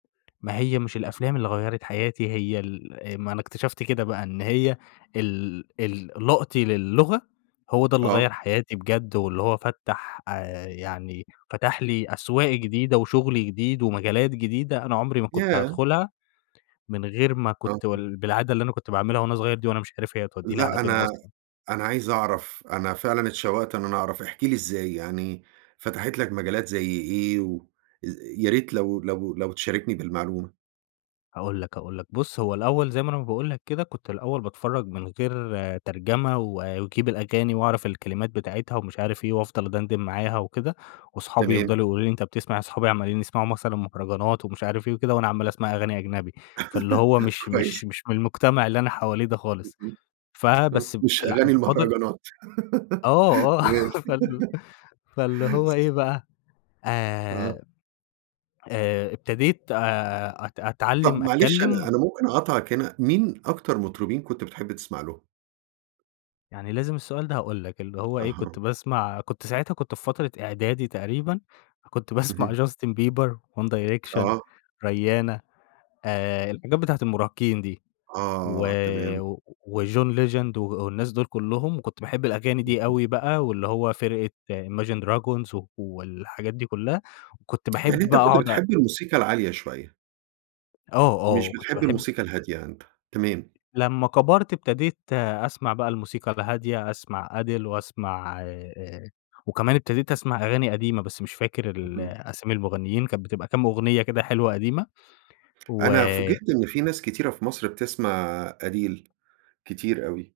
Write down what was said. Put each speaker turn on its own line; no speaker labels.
ما هي مش الأفلام اللي غيّرت حياتي هي ال آآ ما أنا اكتشفت كده بقى، إن هي ال ال لقطي للغة هو ده اللي
آه.
غيّر حياتي بجد، واللي هو فتَّح آآ، يعني فتَح لي أسواق جديدة وشغل جديد، ومجالات جديدة، أنا عمري ما كنت
ياه!
هادخلها، من غير ما
آه،
كنت
[unintelligible]
وال بالعادة اللي أنا كنت باعملها وأنا صغير دي وأنا مش عارف هي هتوديني
لأ،
على فين
أنا
أصلًا.
أنا عايز أعرف أنا فعلًا اتشوّقت إن أنا أعرف إحكِ لي إزاي، يعني فتحت لك مجالات زي إيه، و يا ريت لو لو لو تشاركني بالمعلومة.
هاقول لك، هاقول لك، بُص هو الأوّل زي ما أنا ما باقول لك كده كنت الأوّل باتفرّج من غير ترجمة، واجيب الأغاني وأعرف الكلمات بتاعتها ومش عارف إيه، وأفضل أدندن معاها وكده، واصحابي
تمام.
يفضلوا يقولوا لي أنت بتسمع اصحابي عمالين يسمعوا مثلًا مهرجانات ومش عارف إيه وكده، وأنا عمّال اسمع أغاني أجنبي فاللي هو مش
كويس.
مش مش من المجتمع اللي أنا حواليه ده خالص،
[unintelligible]
فبس
مش
فال
أغاني
فاضل
المهرجانات
آه آه،
تمام.
فال فاللي هو إيه بقى،
آه.
آآ آآ، ابتديت آآ، أت
طب
أتعلِّم
معلش أنا
أتكلم
أنا ممكن أقاطعك هنا، مين أكتر مطربين كنت بتحب تسمع لهم؟
يعني لازم السؤال ده، هاقول لك اللي هو إيه
أها.
كنت باسمع كنت ساعتها كنت في فترة إعدادي تقريبًا كنت باسمع
اهم.
Justin Bieber, One Direction,
آه.
Rihanna آآ، الحاجات بتاعة المراهقين دي و
آه، تمام.
وJohn legend و والناس دول كلُّهم، وكنت باحب الأغاني دي
اهم.
أوي بقى، واللي هو فرقة imagine dragons والحاجات دي كلَّها و كنت باحب
يعني أنت
بقى
كنت
أقعد أ
بتحب الموسيقى العالية شوية؟
آه آه،
مش
وكنت
بتحب
باحب
الموسيقى الهادية أنت، تمام.
لمَّا كبرت ابتديت أسمع بقى الموسيقى الهادية أسمع Adele وأسمع آآ، وكمان ابتديت أسمع أغاني قديمة، بس مش فاكر ال
اهم.
أسامي المغنيين كانت بتبقى كام أغنية كده حلوة قديمة،
أنا
و
فوجئت إن في ناس كتيرة في مصر بتسمع Adele، كتير أوي.